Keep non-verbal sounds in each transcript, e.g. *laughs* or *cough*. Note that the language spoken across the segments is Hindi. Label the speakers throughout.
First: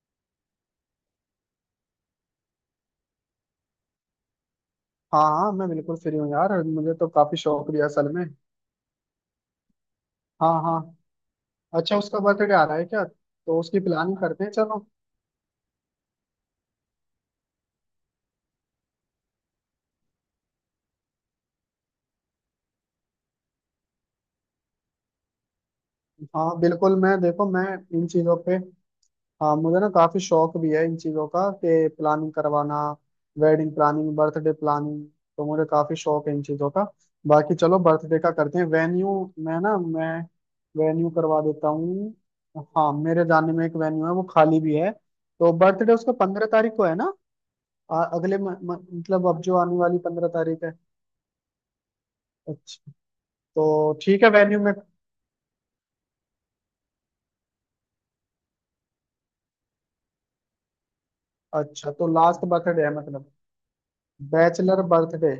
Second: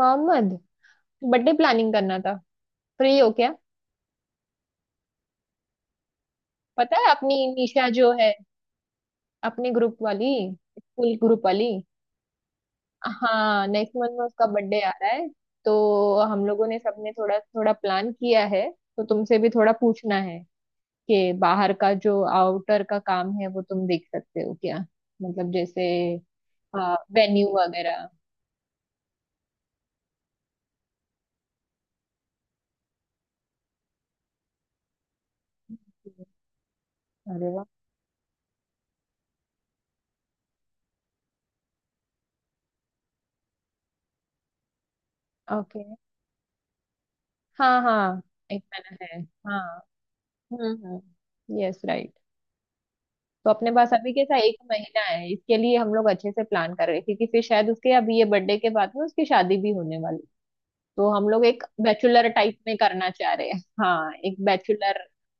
Speaker 1: मोहम्मद, बर्थडे प्लानिंग करना था। फ्री हो क्या?
Speaker 2: हाँ हाँ मैं बिल्कुल फ्री हूँ यार। मुझे
Speaker 1: पता
Speaker 2: तो
Speaker 1: है
Speaker 2: काफी
Speaker 1: अपनी
Speaker 2: शौक भी है
Speaker 1: निशा
Speaker 2: असल
Speaker 1: जो
Speaker 2: में।
Speaker 1: है, अपने ग्रुप वाली,
Speaker 2: हाँ हाँ।
Speaker 1: स्कूल ग्रुप वाली।
Speaker 2: अच्छा उसका बर्थडे आ रहा है क्या? तो
Speaker 1: हाँ,
Speaker 2: उसकी
Speaker 1: नेक्स्ट मंथ
Speaker 2: प्लानिंग
Speaker 1: में
Speaker 2: करते
Speaker 1: उसका
Speaker 2: हैं
Speaker 1: बर्थडे
Speaker 2: चलो।
Speaker 1: आ रहा है, तो हम लोगों ने सबने थोड़ा थोड़ा प्लान किया है। तो तुमसे भी थोड़ा पूछना है कि बाहर का जो आउटर का काम है वो तुम देख सकते हो क्या? मतलब जैसे
Speaker 2: हाँ बिल्कुल मैं देखो
Speaker 1: वेन्यू
Speaker 2: मैं इन
Speaker 1: वगैरह।
Speaker 2: चीजों पे। हाँ मुझे ना काफी शौक भी है इन चीजों का कि प्लानिंग करवाना। वेडिंग प्लानिंग, बर्थडे प्लानिंग, तो मुझे काफी शौक है इन चीजों का।
Speaker 1: अरे
Speaker 2: बाकी
Speaker 1: वाह।
Speaker 2: चलो बर्थडे का करते हैं। वेन्यू मैं ना मैं वेन्यू करवा देता हूँ। हाँ मेरे जानने में एक वेन्यू है, वो खाली भी है। तो
Speaker 1: ओके।
Speaker 2: बर्थडे उसका 15 तारीख को है ना।
Speaker 1: हाँ
Speaker 2: आ,
Speaker 1: हाँ,
Speaker 2: अगले म,
Speaker 1: एक
Speaker 2: म,
Speaker 1: मैंने है।
Speaker 2: मतलब अब जो
Speaker 1: हाँ।
Speaker 2: आने वाली 15 तारीख है।
Speaker 1: हम्म, यस राइट।
Speaker 2: अच्छा।
Speaker 1: तो
Speaker 2: तो
Speaker 1: अपने पास अभी
Speaker 2: ठीक है
Speaker 1: कैसा एक
Speaker 2: वेन्यू में।
Speaker 1: महीना है, इसके लिए हम लोग अच्छे से प्लान कर रहे हैं, क्योंकि फिर शायद उसके अभी ये बर्थडे के बाद में उसकी शादी भी होने वाली। तो हम लोग एक
Speaker 2: अच्छा तो
Speaker 1: बैचुलर
Speaker 2: लास्ट
Speaker 1: टाइप में
Speaker 2: बर्थडे है
Speaker 1: करना
Speaker 2: मतलब।
Speaker 1: चाह रहे हैं। हाँ, एक
Speaker 2: बैचलर
Speaker 1: बैचुलर।
Speaker 2: बर्थडे।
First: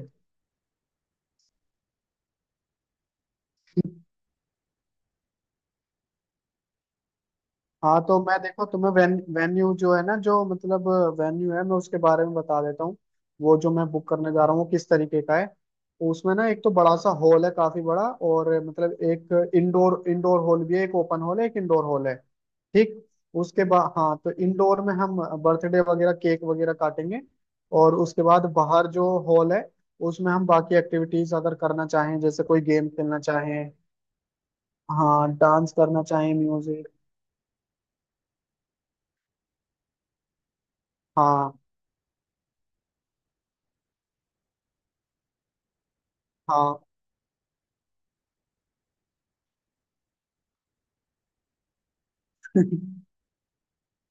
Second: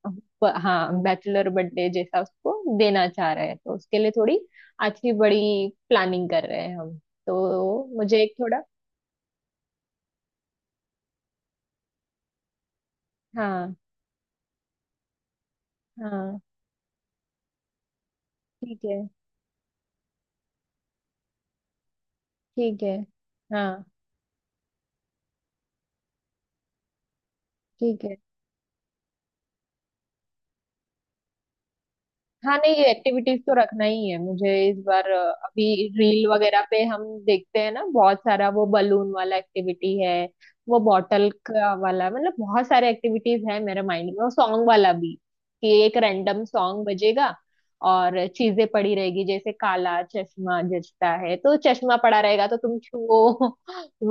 Speaker 1: हाँ, बैचुलर बर्थडे जैसा उसको देना चाह रहे हैं, तो उसके लिए थोड़ी अच्छी बड़ी प्लानिंग कर रहे हैं हम। तो
Speaker 2: हाँ तो
Speaker 1: मुझे एक
Speaker 2: मैं
Speaker 1: थोड़ा।
Speaker 2: देखो तुम्हें वेन्यू जो है ना जो मतलब वेन्यू है, मैं उसके बारे में बता देता हूँ। वो जो
Speaker 1: हाँ
Speaker 2: मैं बुक करने जा रहा हूँ वो किस तरीके का है। उसमें
Speaker 1: हाँ।
Speaker 2: ना एक तो बड़ा सा हॉल है, काफी बड़ा। और
Speaker 1: ठीक
Speaker 2: मतलब
Speaker 1: है,
Speaker 2: एक इंडोर इंडोर हॉल भी है। एक ओपन हॉल है, एक इंडोर हॉल है।
Speaker 1: ठीक है।
Speaker 2: ठीक। उसके
Speaker 1: हाँ।
Speaker 2: बाद हाँ, तो इंडोर में हम बर्थडे वगैरह, केक वगैरह काटेंगे। और
Speaker 1: ठीक है।
Speaker 2: उसके बाद बाहर जो हॉल है उसमें हम बाकी एक्टिविटीज अगर करना चाहें, जैसे
Speaker 1: हाँ
Speaker 2: कोई
Speaker 1: नहीं,
Speaker 2: गेम
Speaker 1: ये
Speaker 2: खेलना
Speaker 1: एक्टिविटीज तो
Speaker 2: चाहें,
Speaker 1: रखना ही है मुझे इस बार।
Speaker 2: हाँ डांस
Speaker 1: अभी
Speaker 2: करना
Speaker 1: रील
Speaker 2: चाहें,
Speaker 1: वगैरह पे
Speaker 2: म्यूजिक।
Speaker 1: हम देखते हैं ना, बहुत सारा वो बलून वाला एक्टिविटी है, वो बॉटल
Speaker 2: हाँ
Speaker 1: का वाला, मतलब बहुत सारे एक्टिविटीज है मेरे माइंड में, और सॉन्ग वाला भी कि एक रैंडम
Speaker 2: हाँ
Speaker 1: सॉन्ग बजेगा और चीजें पड़ी रहेगी, जैसे काला चश्मा जचता है तो चश्मा पड़ा रहेगा तो तुम छुओ *laughs*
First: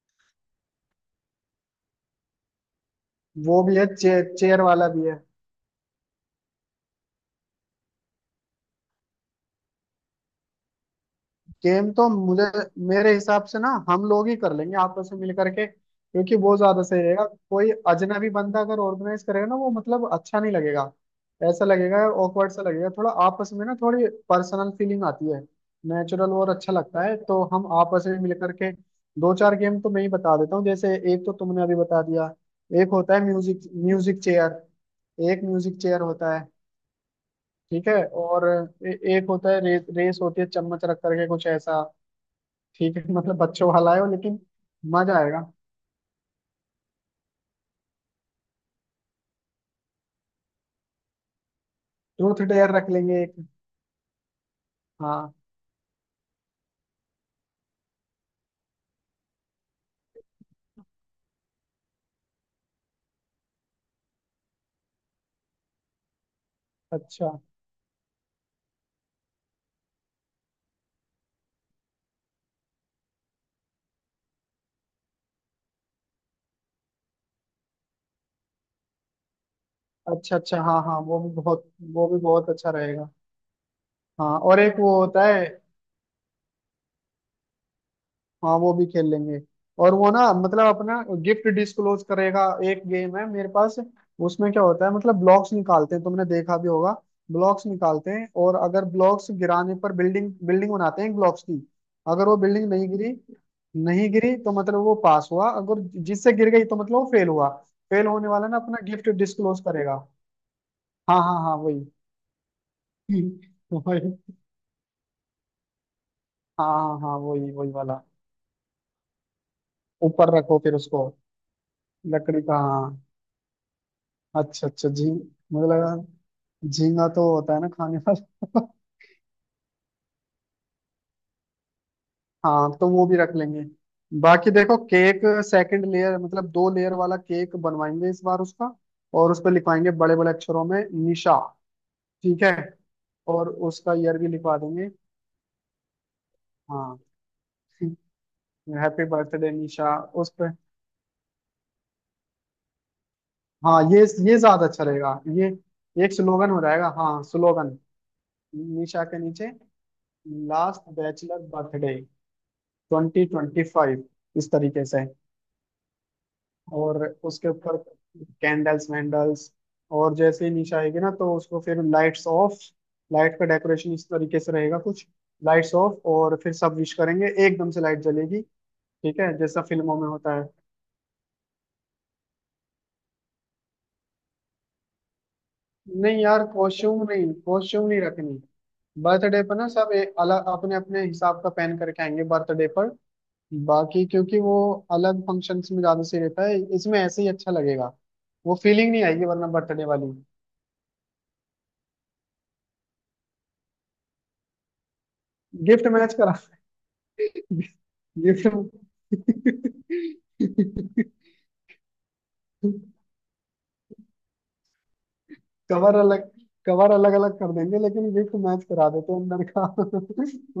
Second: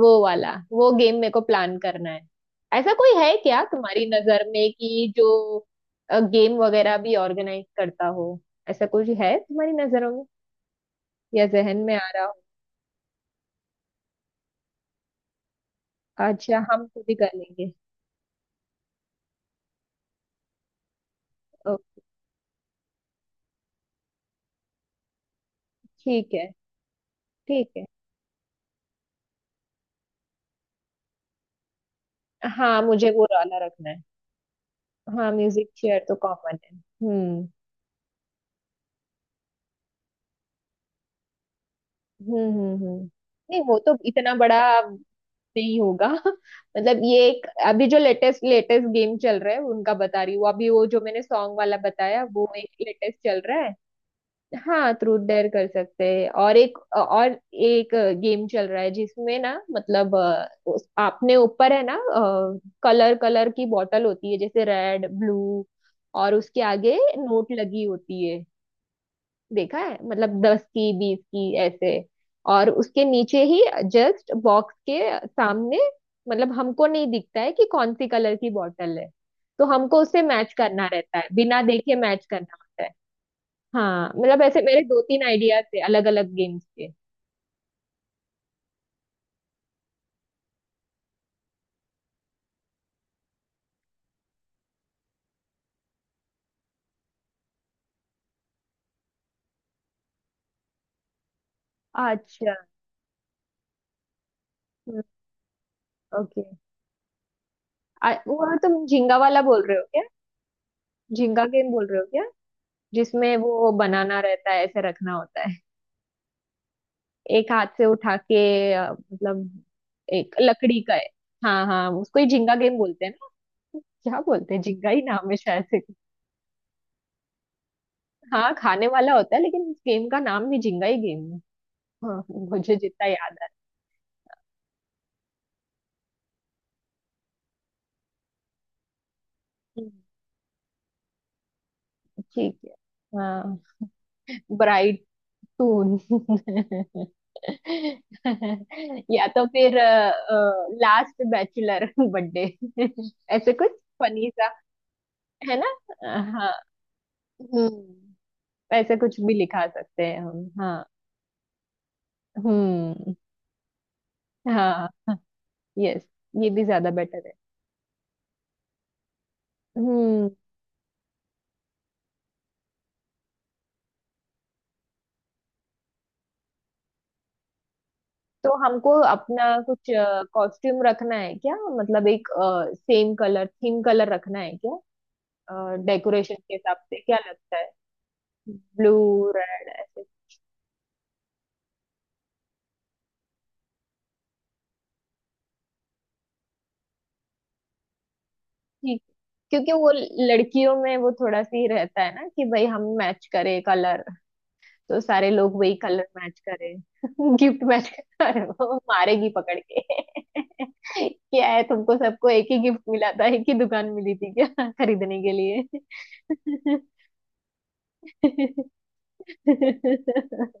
Speaker 1: वो वाला वो गेम मेरे को प्लान करना है। ऐसा कोई है
Speaker 2: वो
Speaker 1: क्या
Speaker 2: भी है,
Speaker 1: तुम्हारी
Speaker 2: चेयर
Speaker 1: नजर
Speaker 2: चेयर
Speaker 1: में
Speaker 2: वाला भी
Speaker 1: कि
Speaker 2: है।
Speaker 1: जो गेम वगैरह भी ऑर्गेनाइज करता हो? ऐसा कुछ है तुम्हारी नजरों में या जहन
Speaker 2: गेम
Speaker 1: में आ
Speaker 2: तो
Speaker 1: रहा हो?
Speaker 2: मुझे, मेरे हिसाब से ना, हम लोग ही कर लेंगे आपस में मिल करके, क्योंकि वो
Speaker 1: अच्छा,
Speaker 2: ज्यादा
Speaker 1: हम
Speaker 2: सही
Speaker 1: खुद ही
Speaker 2: रहेगा।
Speaker 1: कर
Speaker 2: कोई
Speaker 1: लेंगे।
Speaker 2: अजनबी बंदा अगर ऑर्गेनाइज करेगा ना, वो मतलब अच्छा नहीं लगेगा। ऐसा
Speaker 1: ओ,
Speaker 2: लगेगा, ऑकवर्ड सा लगेगा थोड़ा। आपस में ना थोड़ी पर्सनल फीलिंग आती है, नेचुरल
Speaker 1: ठीक है,
Speaker 2: और अच्छा लगता है, तो हम
Speaker 1: ठीक है।
Speaker 2: आपस में मिल करके। दो चार गेम तो मैं ही बता देता हूँ। जैसे एक तो तुमने अभी बता दिया।
Speaker 1: हाँ,
Speaker 2: एक
Speaker 1: मुझे
Speaker 2: होता है
Speaker 1: वो
Speaker 2: म्यूजिक
Speaker 1: वाला रखना है।
Speaker 2: Music chair.
Speaker 1: हाँ,
Speaker 2: एक
Speaker 1: म्यूजिक
Speaker 2: म्यूजिक चेयर
Speaker 1: चेयर तो
Speaker 2: होता है।
Speaker 1: कॉमन है।
Speaker 2: ठीक है और ए, एक होता है रेस होती है, चम्मच रख करके कुछ ऐसा।
Speaker 1: हम्म हम्म
Speaker 2: ठीक है,
Speaker 1: हम्म।
Speaker 2: मतलब
Speaker 1: नहीं,
Speaker 2: बच्चों
Speaker 1: वो
Speaker 2: वाला
Speaker 1: तो
Speaker 2: है वो,
Speaker 1: इतना
Speaker 2: लेकिन
Speaker 1: बड़ा
Speaker 2: मजा आएगा।
Speaker 1: नहीं होगा *laughs* मतलब ये एक अभी जो लेटेस्ट लेटेस्ट गेम चल रहा है उनका बता रही हूँ। अभी वो जो मैंने सॉन्ग वाला बताया
Speaker 2: ट्रूथ
Speaker 1: वो एक
Speaker 2: डेयर रख
Speaker 1: लेटेस्ट
Speaker 2: लेंगे एक।
Speaker 1: चल रहा है। हाँ, ट्रूथ
Speaker 2: हाँ।
Speaker 1: डेयर कर सकते हैं, और एक गेम चल रहा है जिसमें ना, मतलब आपने ऊपर है ना, कलर कलर की बॉटल होती है जैसे रेड ब्लू, और उसके आगे
Speaker 2: अच्छा
Speaker 1: नोट लगी होती है, देखा है? मतलब दस की बीस की ऐसे। और उसके नीचे ही, जस्ट बॉक्स के सामने, मतलब हमको नहीं दिखता है कि कौन सी कलर की बॉटल है, तो हमको उसे
Speaker 2: अच्छा
Speaker 1: मैच
Speaker 2: अच्छा। हाँ
Speaker 1: करना
Speaker 2: हाँ
Speaker 1: रहता
Speaker 2: वो
Speaker 1: है,
Speaker 2: भी
Speaker 1: बिना
Speaker 2: बहुत
Speaker 1: देखे
Speaker 2: वो भी
Speaker 1: मैच
Speaker 2: बहुत
Speaker 1: करना
Speaker 2: अच्छा
Speaker 1: होता है।
Speaker 2: रहेगा।
Speaker 1: हाँ,
Speaker 2: हाँ
Speaker 1: मतलब
Speaker 2: और
Speaker 1: ऐसे
Speaker 2: एक
Speaker 1: मेरे
Speaker 2: वो
Speaker 1: दो
Speaker 2: होता
Speaker 1: तीन
Speaker 2: है,
Speaker 1: आइडियाज थे अलग अलग गेम्स के।
Speaker 2: हाँ वो भी खेल लेंगे। और वो ना मतलब अपना गिफ्ट डिस्क्लोज करेगा। एक गेम है मेरे पास। उसमें क्या होता है, मतलब ब्लॉक्स निकालते हैं, तुमने देखा भी होगा। ब्लॉक्स निकालते हैं, और अगर ब्लॉक्स गिराने पर बिल्डिंग बिल्डिंग बनाते हैं ब्लॉक्स की। अगर वो
Speaker 1: अच्छा।
Speaker 2: बिल्डिंग नहीं गिरी, नहीं गिरी तो मतलब वो पास हुआ। अगर जिससे
Speaker 1: ओके।
Speaker 2: गिर गई तो मतलब वो फेल हुआ। फेल होने वाला
Speaker 1: वो
Speaker 2: ना अपना
Speaker 1: तुम
Speaker 2: गिफ्ट
Speaker 1: झिंगा वाला
Speaker 2: डिस्क्लोज
Speaker 1: बोल रहे हो
Speaker 2: करेगा।
Speaker 1: क्या?
Speaker 2: हाँ हाँ
Speaker 1: झिंगा
Speaker 2: हाँ
Speaker 1: गेम
Speaker 2: वही।
Speaker 1: बोल रहे हो क्या? जिसमें
Speaker 2: *laughs*
Speaker 1: वो
Speaker 2: वही।
Speaker 1: बनाना रहता है, ऐसे रखना होता है,
Speaker 2: हाँ हाँ हाँ वही
Speaker 1: एक हाथ
Speaker 2: वही
Speaker 1: से
Speaker 2: वाला।
Speaker 1: उठा के, मतलब एक
Speaker 2: ऊपर रखो फिर
Speaker 1: लकड़ी का है।
Speaker 2: उसको।
Speaker 1: हाँ हाँ, उसको ही
Speaker 2: लकड़ी
Speaker 1: झिंगा
Speaker 2: का
Speaker 1: गेम
Speaker 2: हाँ।
Speaker 1: बोलते हैं ना? क्या बोलते हैं,
Speaker 2: अच्छा अच्छा
Speaker 1: झिंगा ही
Speaker 2: झींग
Speaker 1: नाम है शायद
Speaker 2: मुझे
Speaker 1: से।
Speaker 2: लगा झींगा तो होता है ना खाने
Speaker 1: हाँ,
Speaker 2: वाला। *laughs*
Speaker 1: खाने वाला होता है, लेकिन इस गेम का नाम भी झिंगा ही गेम है। हाँ,
Speaker 2: हाँ
Speaker 1: मुझे
Speaker 2: तो वो
Speaker 1: जितना
Speaker 2: भी रख
Speaker 1: याद है।
Speaker 2: लेंगे। बाकी देखो केक सेकंड लेयर, मतलब 2 लेयर वाला केक बनवाएंगे इस बार उसका। और उस पर
Speaker 1: हम्म,
Speaker 2: लिखवाएंगे बड़े बड़े अक्षरों में निशा। ठीक है।
Speaker 1: ठीक है।
Speaker 2: और
Speaker 1: हाँ।
Speaker 2: उसका ईयर भी लिखवा देंगे।
Speaker 1: ब्राइड सून
Speaker 2: हाँ। हैप्पी
Speaker 1: *laughs* या तो
Speaker 2: बर्थडे
Speaker 1: फिर
Speaker 2: निशा उस पे।
Speaker 1: लास्ट बैचलर बर्थडे *laughs* ऐसे कुछ
Speaker 2: हाँ ये
Speaker 1: फनी
Speaker 2: ये
Speaker 1: सा,
Speaker 2: ज्यादा अच्छा रहेगा ये।
Speaker 1: है ना?
Speaker 2: एक स्लोगन
Speaker 1: हाँ।
Speaker 2: हो जाएगा, हाँ स्लोगन।
Speaker 1: हम्म। ऐसे
Speaker 2: निशा के
Speaker 1: कुछ भी
Speaker 2: नीचे
Speaker 1: लिखा सकते हैं हम, हाँ।
Speaker 2: लास्ट बैचलर बर्थडे,
Speaker 1: हम्म।
Speaker 2: 2025। इस तरीके
Speaker 1: हाँ।
Speaker 2: से।
Speaker 1: यस। ये भी ज्यादा
Speaker 2: और
Speaker 1: बेटर है।
Speaker 2: उसके ऊपर कैंडल्स वैंडल्स। और
Speaker 1: हम्म।
Speaker 2: जैसे ही निशा आएगी ना तो उसको फिर लाइट्स ऑफ। लाइट का डेकोरेशन इस तरीके से रहेगा कुछ। लाइट्स ऑफ और फिर सब विश करेंगे, एकदम से लाइट जलेगी।
Speaker 1: तो हमको
Speaker 2: ठीक है,
Speaker 1: अपना
Speaker 2: जैसा
Speaker 1: कुछ
Speaker 2: फिल्मों में होता है।
Speaker 1: कॉस्ट्यूम रखना है क्या? मतलब एक सेम कलर थीम कलर रखना है क्या?
Speaker 2: नहीं
Speaker 1: डेकोरेशन
Speaker 2: यार,
Speaker 1: के हिसाब से
Speaker 2: कॉस्ट्यूम
Speaker 1: क्या
Speaker 2: नहीं,
Speaker 1: लगता है?
Speaker 2: कॉस्ट्यूम नहीं रखनी।
Speaker 1: ब्लू।
Speaker 2: बर्थडे पर ना सब
Speaker 1: रेड।
Speaker 2: अलग अपने अपने हिसाब का पहन करके आएंगे बर्थडे पर। बाकी क्योंकि वो अलग फंक्शंस में ज्यादा सही रहता है। इसमें ऐसे ही अच्छा लगेगा। वो फीलिंग
Speaker 1: ठीक।
Speaker 2: नहीं आएगी वरना
Speaker 1: क्योंकि
Speaker 2: बर्थडे
Speaker 1: वो
Speaker 2: वाली।
Speaker 1: लड़कियों में वो थोड़ा सी रहता है ना कि भाई हम मैच करें कलर, तो सारे लोग वही
Speaker 2: गिफ्ट
Speaker 1: कलर
Speaker 2: मैच करा।
Speaker 1: मैच करें। *laughs* गिफ्ट मैच कर, अरे
Speaker 2: गिफ्ट।
Speaker 1: वो मारेगी पकड़ के। *laughs* क्या है तुमको, सबको एक ही गिफ्ट मिला था, एक ही दुकान मिली थी क्या *laughs* खरीदने के लिए?
Speaker 2: कवर अलग, कवर अलग अलग कर देंगे लेकिन गिफ्ट मैच करा देते हैं अंदर का।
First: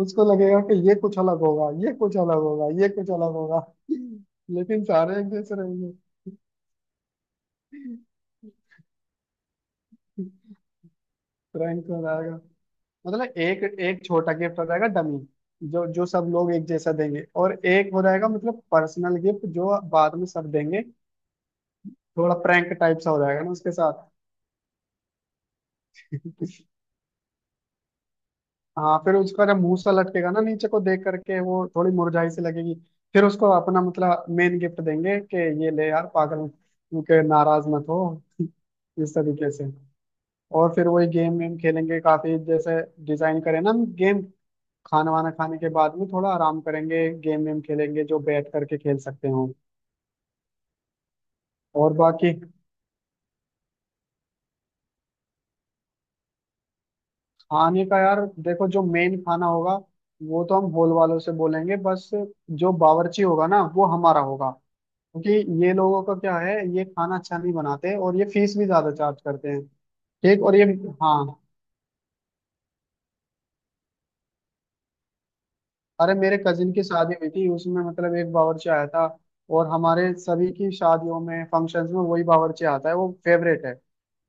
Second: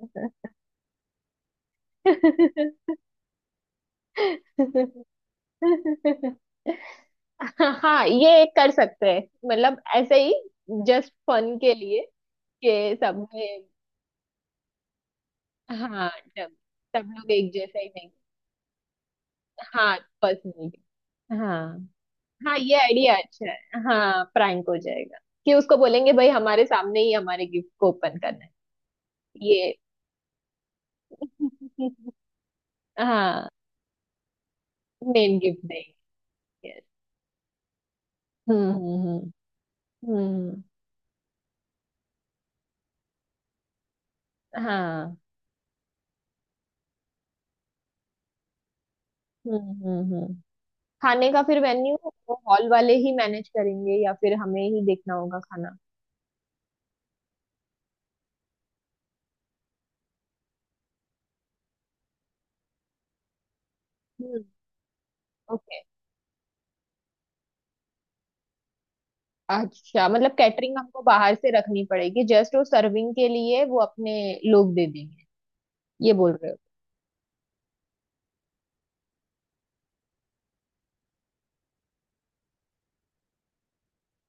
Speaker 2: *laughs* उसको लगेगा कि ये कुछ अलग होगा, ये कुछ अलग होगा, ये कुछ अलग होगा, लेकिन सारे एक जैसे रहेंगे।
Speaker 1: *laughs* हाँ, ये एक कर सकते हैं, मतलब ऐसे ही, जस्ट फन के
Speaker 2: प्रैंक
Speaker 1: लिए
Speaker 2: हो जाएगा।
Speaker 1: कि सब
Speaker 2: मतलब एक
Speaker 1: में।
Speaker 2: एक छोटा गिफ्ट हो जाएगा डमी, जो जो
Speaker 1: हाँ
Speaker 2: सब लोग
Speaker 1: सब,
Speaker 2: एक जैसा
Speaker 1: सब
Speaker 2: देंगे,
Speaker 1: लोग एक
Speaker 2: और
Speaker 1: जैसा ही
Speaker 2: एक हो
Speaker 1: नहीं।
Speaker 2: जाएगा मतलब पर्सनल गिफ्ट जो
Speaker 1: हाँ
Speaker 2: बाद में सब
Speaker 1: पर्सनल।
Speaker 2: देंगे।
Speaker 1: हाँ।
Speaker 2: थोड़ा
Speaker 1: हाँ,
Speaker 2: प्रैंक
Speaker 1: ये
Speaker 2: टाइप सा
Speaker 1: आइडिया
Speaker 2: हो जाएगा ना
Speaker 1: अच्छा
Speaker 2: उसके
Speaker 1: है।
Speaker 2: साथ।
Speaker 1: हाँ, प्रैंक हो जाएगा कि उसको बोलेंगे भाई हमारे सामने ही हमारे गिफ्ट को ओपन करना है।
Speaker 2: हाँ, फिर उसका जब
Speaker 1: ये
Speaker 2: मुंह सा लटकेगा ना नीचे को देख करके, वो थोड़ी
Speaker 1: *laughs*
Speaker 2: मुरझाई सी लगेगी। फिर उसको
Speaker 1: हाँ,
Speaker 2: अपना मतलब मेन गिफ्ट देंगे कि
Speaker 1: मेन गिफ्ट
Speaker 2: ये
Speaker 1: देंगे।
Speaker 2: ले यार पागल,
Speaker 1: Yes.
Speaker 2: के नाराज मत हो। *laughs*
Speaker 1: हम्म।
Speaker 2: इस
Speaker 1: हम्म
Speaker 2: तरीके से।
Speaker 1: हम्म,
Speaker 2: और फिर वही गेम वेम खेलेंगे काफी। जैसे डिजाइन करें ना हम गेम। खाना
Speaker 1: हाँ।
Speaker 2: वाना खाने के बाद में थोड़ा आराम करेंगे, गेम वेम खेलेंगे जो बैठ करके खेल सकते हो।
Speaker 1: हम्म हम्म। हम्म। खाने का फिर
Speaker 2: और
Speaker 1: वेन्यू,
Speaker 2: बाकी
Speaker 1: वो हॉल वाले ही मैनेज करेंगे या फिर हमें ही देखना होगा खाना?
Speaker 2: खाने का यार देखो, जो मेन खाना होगा वो तो हम हॉल वालों से बोलेंगे बस। जो बावर्ची होगा ना वो हमारा होगा। क्योंकि
Speaker 1: हम्म।
Speaker 2: ये लोगों का क्या है, ये खाना अच्छा नहीं बनाते, और ये फीस भी ज्यादा चार्ज करते हैं।
Speaker 1: अच्छा, मतलब
Speaker 2: ठीक और ये,
Speaker 1: कैटरिंग हमको बाहर
Speaker 2: हाँ।
Speaker 1: से रखनी पड़ेगी, जस्ट वो सर्विंग के लिए वो अपने लोग दे देंगे? ये
Speaker 2: अरे
Speaker 1: बोल
Speaker 2: मेरे
Speaker 1: रहे हो?
Speaker 2: कजिन की शादी हुई थी उसमें मतलब एक बावर्ची आया था। और हमारे सभी की शादियों में, फंक्शंस में वही बावर्ची आता है, वो फेवरेट है।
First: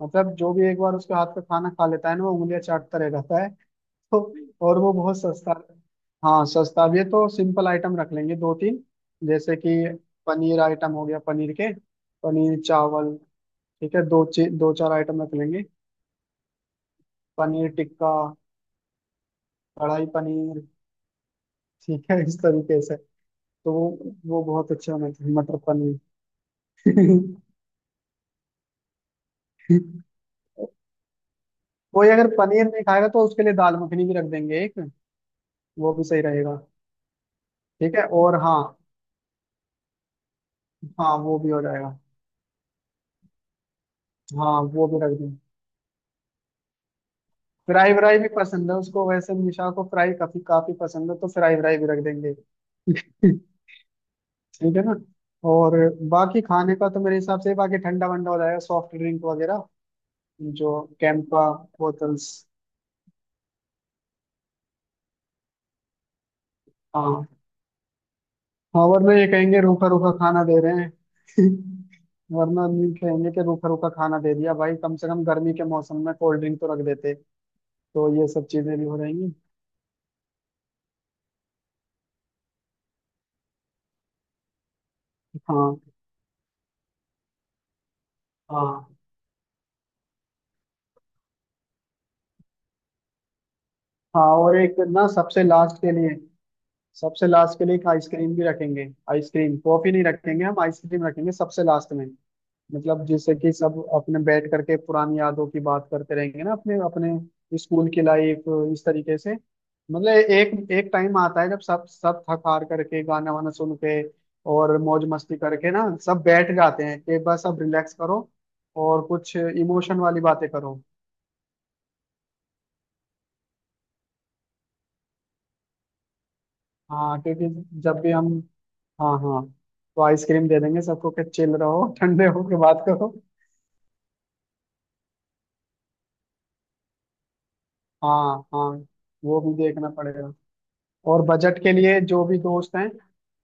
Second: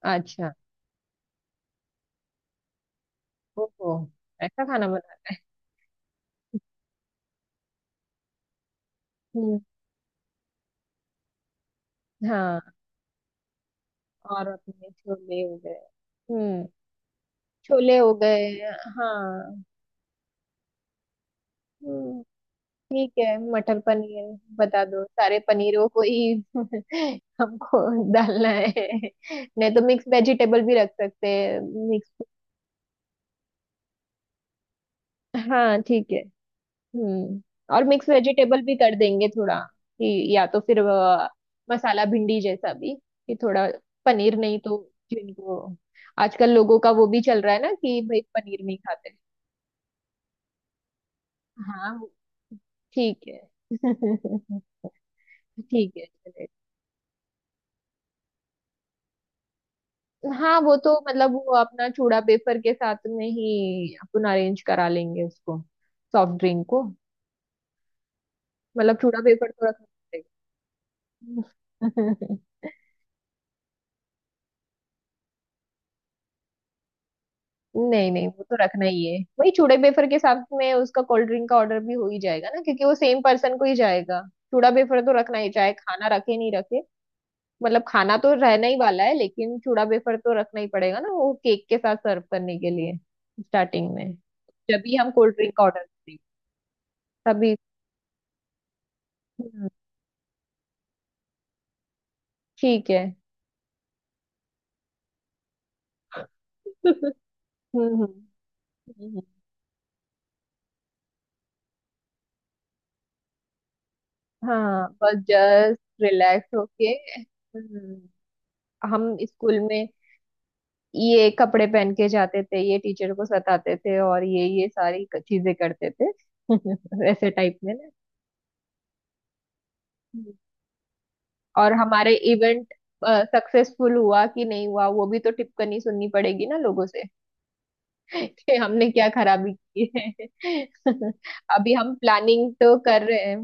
Speaker 2: मतलब
Speaker 1: अच्छा।
Speaker 2: जो भी एक बार उसके हाथ का खाना खा लेता है ना, वो उंगलियां चाटता रह जाता है।
Speaker 1: ओहो।
Speaker 2: तो।
Speaker 1: ऐसा
Speaker 2: और
Speaker 1: खाना
Speaker 2: वो
Speaker 1: बना।
Speaker 2: बहुत सस्ता। हाँ सस्ता भी है, तो सिंपल आइटम रख लेंगे दो तीन। जैसे
Speaker 1: हम्म।
Speaker 2: कि पनीर आइटम हो गया, पनीर के पनीर
Speaker 1: हाँ,
Speaker 2: चावल, ठीक है। दो
Speaker 1: और
Speaker 2: चे- दो
Speaker 1: अपने
Speaker 2: चार आइटम रख
Speaker 1: छोले हो
Speaker 2: लेंगे।
Speaker 1: गए। हम्म।
Speaker 2: पनीर
Speaker 1: छोले हो
Speaker 2: टिक्का,
Speaker 1: गए। हाँ।
Speaker 2: कढ़ाई पनीर, ठीक
Speaker 1: हम्म,
Speaker 2: है इस तरीके से।
Speaker 1: ठीक है,
Speaker 2: तो
Speaker 1: मटर
Speaker 2: वो
Speaker 1: पनीर।
Speaker 2: वो बहुत
Speaker 1: बता
Speaker 2: अच्छा
Speaker 1: दो
Speaker 2: मटर
Speaker 1: सारे
Speaker 2: मटर
Speaker 1: पनीरों को ही
Speaker 2: पनीर।
Speaker 1: *laughs*
Speaker 2: *laughs*
Speaker 1: हमको डालना है। नहीं तो मिक्स वेजिटेबल भी रख सकते हैं,
Speaker 2: कोई
Speaker 1: मिक्स।
Speaker 2: अगर पनीर नहीं खाएगा तो उसके लिए दाल मखनी भी रख देंगे एक,
Speaker 1: हाँ
Speaker 2: वो भी
Speaker 1: ठीक है।
Speaker 2: सही रहेगा।
Speaker 1: हम्म, और
Speaker 2: ठीक है
Speaker 1: मिक्स
Speaker 2: और हाँ,
Speaker 1: वेजिटेबल भी कर देंगे थोड़ा कि, या तो फिर
Speaker 2: हाँ वो भी हो जाएगा।
Speaker 1: मसाला भिंडी जैसा भी कि थोड़ा पनीर नहीं
Speaker 2: हाँ
Speaker 1: तो
Speaker 2: वो भी रख देंगे।
Speaker 1: जिनको, आजकल लोगों का वो भी चल रहा है ना
Speaker 2: फ्राई
Speaker 1: कि
Speaker 2: व्राई
Speaker 1: भाई
Speaker 2: भी
Speaker 1: पनीर
Speaker 2: पसंद है
Speaker 1: नहीं
Speaker 2: उसको
Speaker 1: खाते।
Speaker 2: वैसे, निशा को फ्राई काफी काफी पसंद है तो फ्राई व्राई भी
Speaker 1: हाँ
Speaker 2: रख
Speaker 1: वो-,
Speaker 2: देंगे।
Speaker 1: ठीक है।
Speaker 2: ठीक।
Speaker 1: *laughs*
Speaker 2: है ना। और
Speaker 1: ठीक है,
Speaker 2: बाकी
Speaker 1: चलेगा।
Speaker 2: खाने का तो मेरे हिसाब से, बाकी ठंडा वंडा हो जाएगा, सॉफ्ट ड्रिंक वगैरह,
Speaker 1: हाँ, वो
Speaker 2: जो
Speaker 1: तो मतलब
Speaker 2: कैंपा
Speaker 1: वो अपना चूड़ा
Speaker 2: बोतल्स।
Speaker 1: पेपर के साथ में ही अपन अरेंज करा लेंगे उसको, सॉफ्ट ड्रिंक को।
Speaker 2: हाँ, हाँ
Speaker 1: मतलब
Speaker 2: वरना
Speaker 1: चूड़ा
Speaker 2: ये
Speaker 1: पेपर
Speaker 2: कहेंगे
Speaker 1: तो रखना
Speaker 2: रूखा रूखा खाना दे रहे हैं।
Speaker 1: पड़ेगा।
Speaker 2: *laughs*
Speaker 1: *laughs*
Speaker 2: वरना न्यू कहेंगे कि रूखा रूखा खाना दे दिया भाई, कम से कम गर्मी के मौसम में कोल्ड ड्रिंक तो रख देते। तो
Speaker 1: नहीं नहीं,
Speaker 2: ये
Speaker 1: वो
Speaker 2: सब
Speaker 1: तो
Speaker 2: चीजें भी
Speaker 1: रखना
Speaker 2: हो
Speaker 1: ही है।
Speaker 2: जाएंगी।
Speaker 1: वही चूड़े बेफर के साथ में उसका कोल्ड ड्रिंक का ऑर्डर भी हो ही जाएगा ना, क्योंकि वो सेम पर्सन को ही जाएगा। चूड़ा बेफर तो रखना ही, चाहे
Speaker 2: हाँ
Speaker 1: खाना रखे नहीं रखे। मतलब खाना तो रहना ही
Speaker 2: हाँ
Speaker 1: वाला है, लेकिन चूड़ा बेफर तो रखना ही पड़ेगा ना, वो केक के साथ सर्व करने के लिए, स्टार्टिंग में,
Speaker 2: हाँ। और एक
Speaker 1: जब भी
Speaker 2: ना
Speaker 1: हम कोल्ड
Speaker 2: सबसे
Speaker 1: ड्रिंक का
Speaker 2: लास्ट
Speaker 1: ऑर्डर
Speaker 2: के लिए,
Speaker 1: करेंगे
Speaker 2: सबसे
Speaker 1: तभी।
Speaker 2: लास्ट के लिए एक आइसक्रीम भी रखेंगे। आइसक्रीम,
Speaker 1: हम्म,
Speaker 2: कॉफी नहीं रखेंगे हम, आइसक्रीम रखेंगे सबसे लास्ट में।
Speaker 1: ठीक है।
Speaker 2: मतलब जैसे कि सब अपने बैठ करके पुरानी यादों की बात करते रहेंगे ना, अपने
Speaker 1: *laughs*
Speaker 2: अपने स्कूल की
Speaker 1: हम्म हम्म।
Speaker 2: लाइफ, इस तरीके
Speaker 1: हम्म,
Speaker 2: से। मतलब एक एक टाइम आता है जब सब सब थक हार करके, गाना वाना सुन के और
Speaker 1: हाँ
Speaker 2: मौज
Speaker 1: बस,
Speaker 2: मस्ती करके
Speaker 1: जस्ट
Speaker 2: ना, सब
Speaker 1: रिलैक्स
Speaker 2: बैठ जाते
Speaker 1: होके।
Speaker 2: हैं कि बस अब रिलैक्स
Speaker 1: हम्म,
Speaker 2: करो और
Speaker 1: हम
Speaker 2: कुछ
Speaker 1: स्कूल में
Speaker 2: इमोशन वाली बातें करो।
Speaker 1: ये कपड़े पहन के जाते थे, ये टीचर को सताते थे, और ये सारी चीजें करते थे, *laughs*
Speaker 2: हाँ
Speaker 1: वैसे
Speaker 2: क्योंकि
Speaker 1: टाइप में ना।
Speaker 2: जब भी हम, हाँ हाँ तो
Speaker 1: हम्म।
Speaker 2: आइसक्रीम दे देंगे सबको कि चिल
Speaker 1: और
Speaker 2: रहो, *laughs*
Speaker 1: हमारे
Speaker 2: ठंडे होके
Speaker 1: इवेंट
Speaker 2: बात करो।
Speaker 1: सक्सेसफुल हुआ कि नहीं हुआ, वो भी तो टिप्पणी सुननी पड़ेगी ना लोगों से
Speaker 2: हाँ
Speaker 1: *laughs* कि
Speaker 2: हाँ
Speaker 1: हमने क्या
Speaker 2: वो
Speaker 1: खराबी
Speaker 2: भी देखना
Speaker 1: की है।
Speaker 2: पड़ेगा। और
Speaker 1: *laughs*
Speaker 2: बजट के
Speaker 1: अभी हम
Speaker 2: लिए जो भी
Speaker 1: प्लानिंग
Speaker 2: दोस्त
Speaker 1: तो
Speaker 2: हैं,
Speaker 1: कर रहे हैं।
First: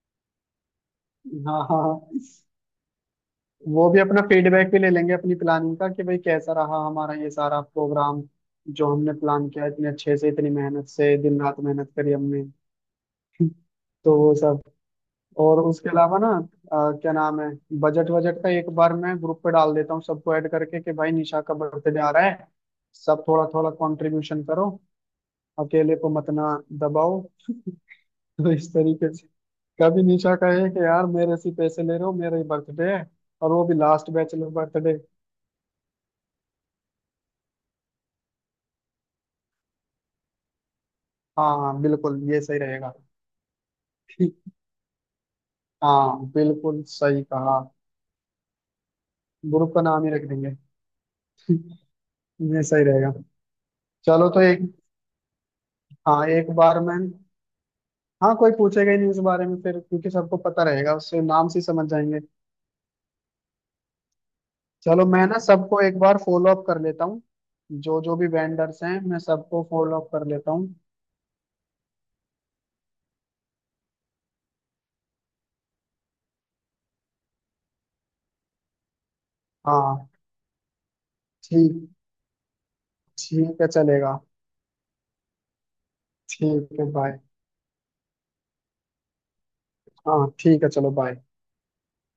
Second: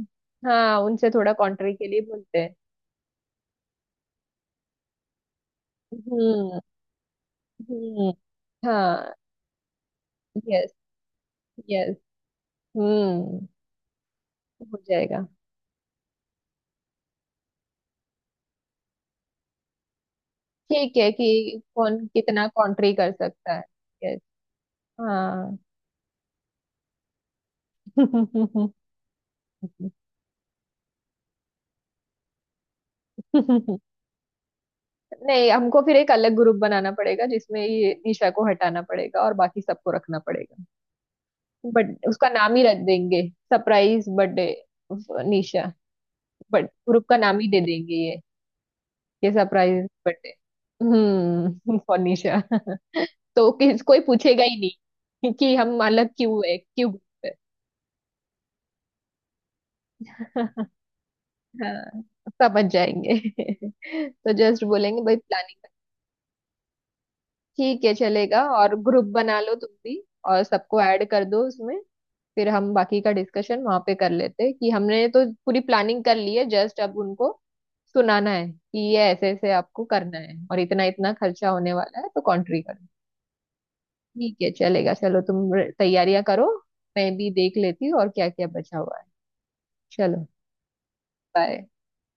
Speaker 1: हाँ, उनसे थोड़ा
Speaker 2: हाँ
Speaker 1: कॉन्ट्री
Speaker 2: हाँ
Speaker 1: के लिए
Speaker 2: हाँ।
Speaker 1: बोलते हैं।
Speaker 2: वो भी अपना फीडबैक भी ले लेंगे अपनी प्लानिंग का कि भाई कैसा
Speaker 1: हम्म
Speaker 2: रहा हमारा ये सारा
Speaker 1: हम्म।
Speaker 2: प्रोग्राम जो
Speaker 1: हाँ
Speaker 2: हमने प्लान किया, इतने अच्छे से, इतनी
Speaker 1: यस,
Speaker 2: मेहनत से, दिन रात मेहनत
Speaker 1: यस।
Speaker 2: करी हमने।
Speaker 1: हम्म,
Speaker 2: तो वो सब।
Speaker 1: हो जाएगा।
Speaker 2: और उसके अलावा ना, क्या नाम है, बजट वजट का एक बार मैं ग्रुप पे डाल देता हूँ, सबको ऐड करके कि
Speaker 1: ठीक है,
Speaker 2: भाई निशा का
Speaker 1: कि
Speaker 2: बर्थडे
Speaker 1: कौन
Speaker 2: आ रहा
Speaker 1: कितना
Speaker 2: है,
Speaker 1: कंट्री कर
Speaker 2: सब थोड़ा
Speaker 1: सकता है।
Speaker 2: थोड़ा
Speaker 1: यस।
Speaker 2: कंट्रीब्यूशन करो,
Speaker 1: हाँ।
Speaker 2: अकेले को मत ना दबाओ। तो इस तरीके से। कभी
Speaker 1: *laughs*
Speaker 2: निशा कहे कि यार मेरे से पैसे ले रहे हो, मेरा ही बर्थडे है, और वो भी लास्ट बैचलर बर्थडे।
Speaker 1: नहीं, हमको फिर एक अलग ग्रुप बनाना पड़ेगा जिसमें ये निशा को हटाना पड़ेगा और बाकी सबको रखना पड़ेगा।
Speaker 2: हाँ हाँ
Speaker 1: बट
Speaker 2: बिल्कुल
Speaker 1: उसका
Speaker 2: ये
Speaker 1: नाम
Speaker 2: सही
Speaker 1: ही रख
Speaker 2: रहेगा।
Speaker 1: देंगे, सरप्राइज
Speaker 2: *laughs*
Speaker 1: बर्थडे
Speaker 2: ठीक।
Speaker 1: निशा।
Speaker 2: हाँ
Speaker 1: बट
Speaker 2: बिल्कुल
Speaker 1: ग्रुप का
Speaker 2: सही
Speaker 1: नाम ही
Speaker 2: कहा।
Speaker 1: दे देंगे ये
Speaker 2: ग्रुप का
Speaker 1: सरप्राइज
Speaker 2: नाम ही रख
Speaker 1: बर्थडे।
Speaker 2: देंगे। *laughs*
Speaker 1: हम्म, फॉर निशा।
Speaker 2: ये सही रहेगा।
Speaker 1: *laughs* तो किस, कोई
Speaker 2: चलो तो
Speaker 1: पूछेगा ही
Speaker 2: एक,
Speaker 1: नहीं कि हम अलग
Speaker 2: हाँ
Speaker 1: क्यों
Speaker 2: एक
Speaker 1: है,
Speaker 2: बार
Speaker 1: क्यों
Speaker 2: में,
Speaker 1: group
Speaker 2: हाँ कोई पूछेगा ही नहीं इस बारे में फिर, क्योंकि सबको
Speaker 1: है।
Speaker 2: पता
Speaker 1: *laughs*
Speaker 2: रहेगा, उससे नाम से ही समझ
Speaker 1: हाँ,
Speaker 2: जाएंगे।
Speaker 1: समझ जाएंगे। *laughs* तो जस्ट बोलेंगे
Speaker 2: चलो
Speaker 1: भाई
Speaker 2: मैं ना
Speaker 1: प्लानिंग,
Speaker 2: सबको एक बार फॉलो अप कर लेता हूँ।
Speaker 1: ठीक है
Speaker 2: जो जो भी
Speaker 1: चलेगा। और
Speaker 2: वेंडर्स हैं
Speaker 1: ग्रुप
Speaker 2: मैं
Speaker 1: बना लो
Speaker 2: सबको
Speaker 1: तुम भी,
Speaker 2: फॉलो अप कर
Speaker 1: और
Speaker 2: लेता हूँ।
Speaker 1: सबको ऐड कर दो उसमें। फिर हम बाकी का डिस्कशन वहां पे कर लेते हैं कि हमने तो पूरी प्लानिंग कर ली है, जस्ट अब उनको सुनाना है कि ये ऐसे ऐसे आपको
Speaker 2: हाँ
Speaker 1: करना है और इतना इतना खर्चा होने
Speaker 2: ठीक।
Speaker 1: वाला है तो कॉन्ट्री करो।
Speaker 2: ठीक है चलेगा।
Speaker 1: ठीक है चलेगा, चलो तुम तैयारियां करो।
Speaker 2: ठीक है
Speaker 1: मैं
Speaker 2: बाय।
Speaker 1: भी देख लेती हूँ और क्या क्या बचा हुआ है।
Speaker 2: हाँ
Speaker 1: चलो,
Speaker 2: ठीक है चलो बाय।
Speaker 1: बाय।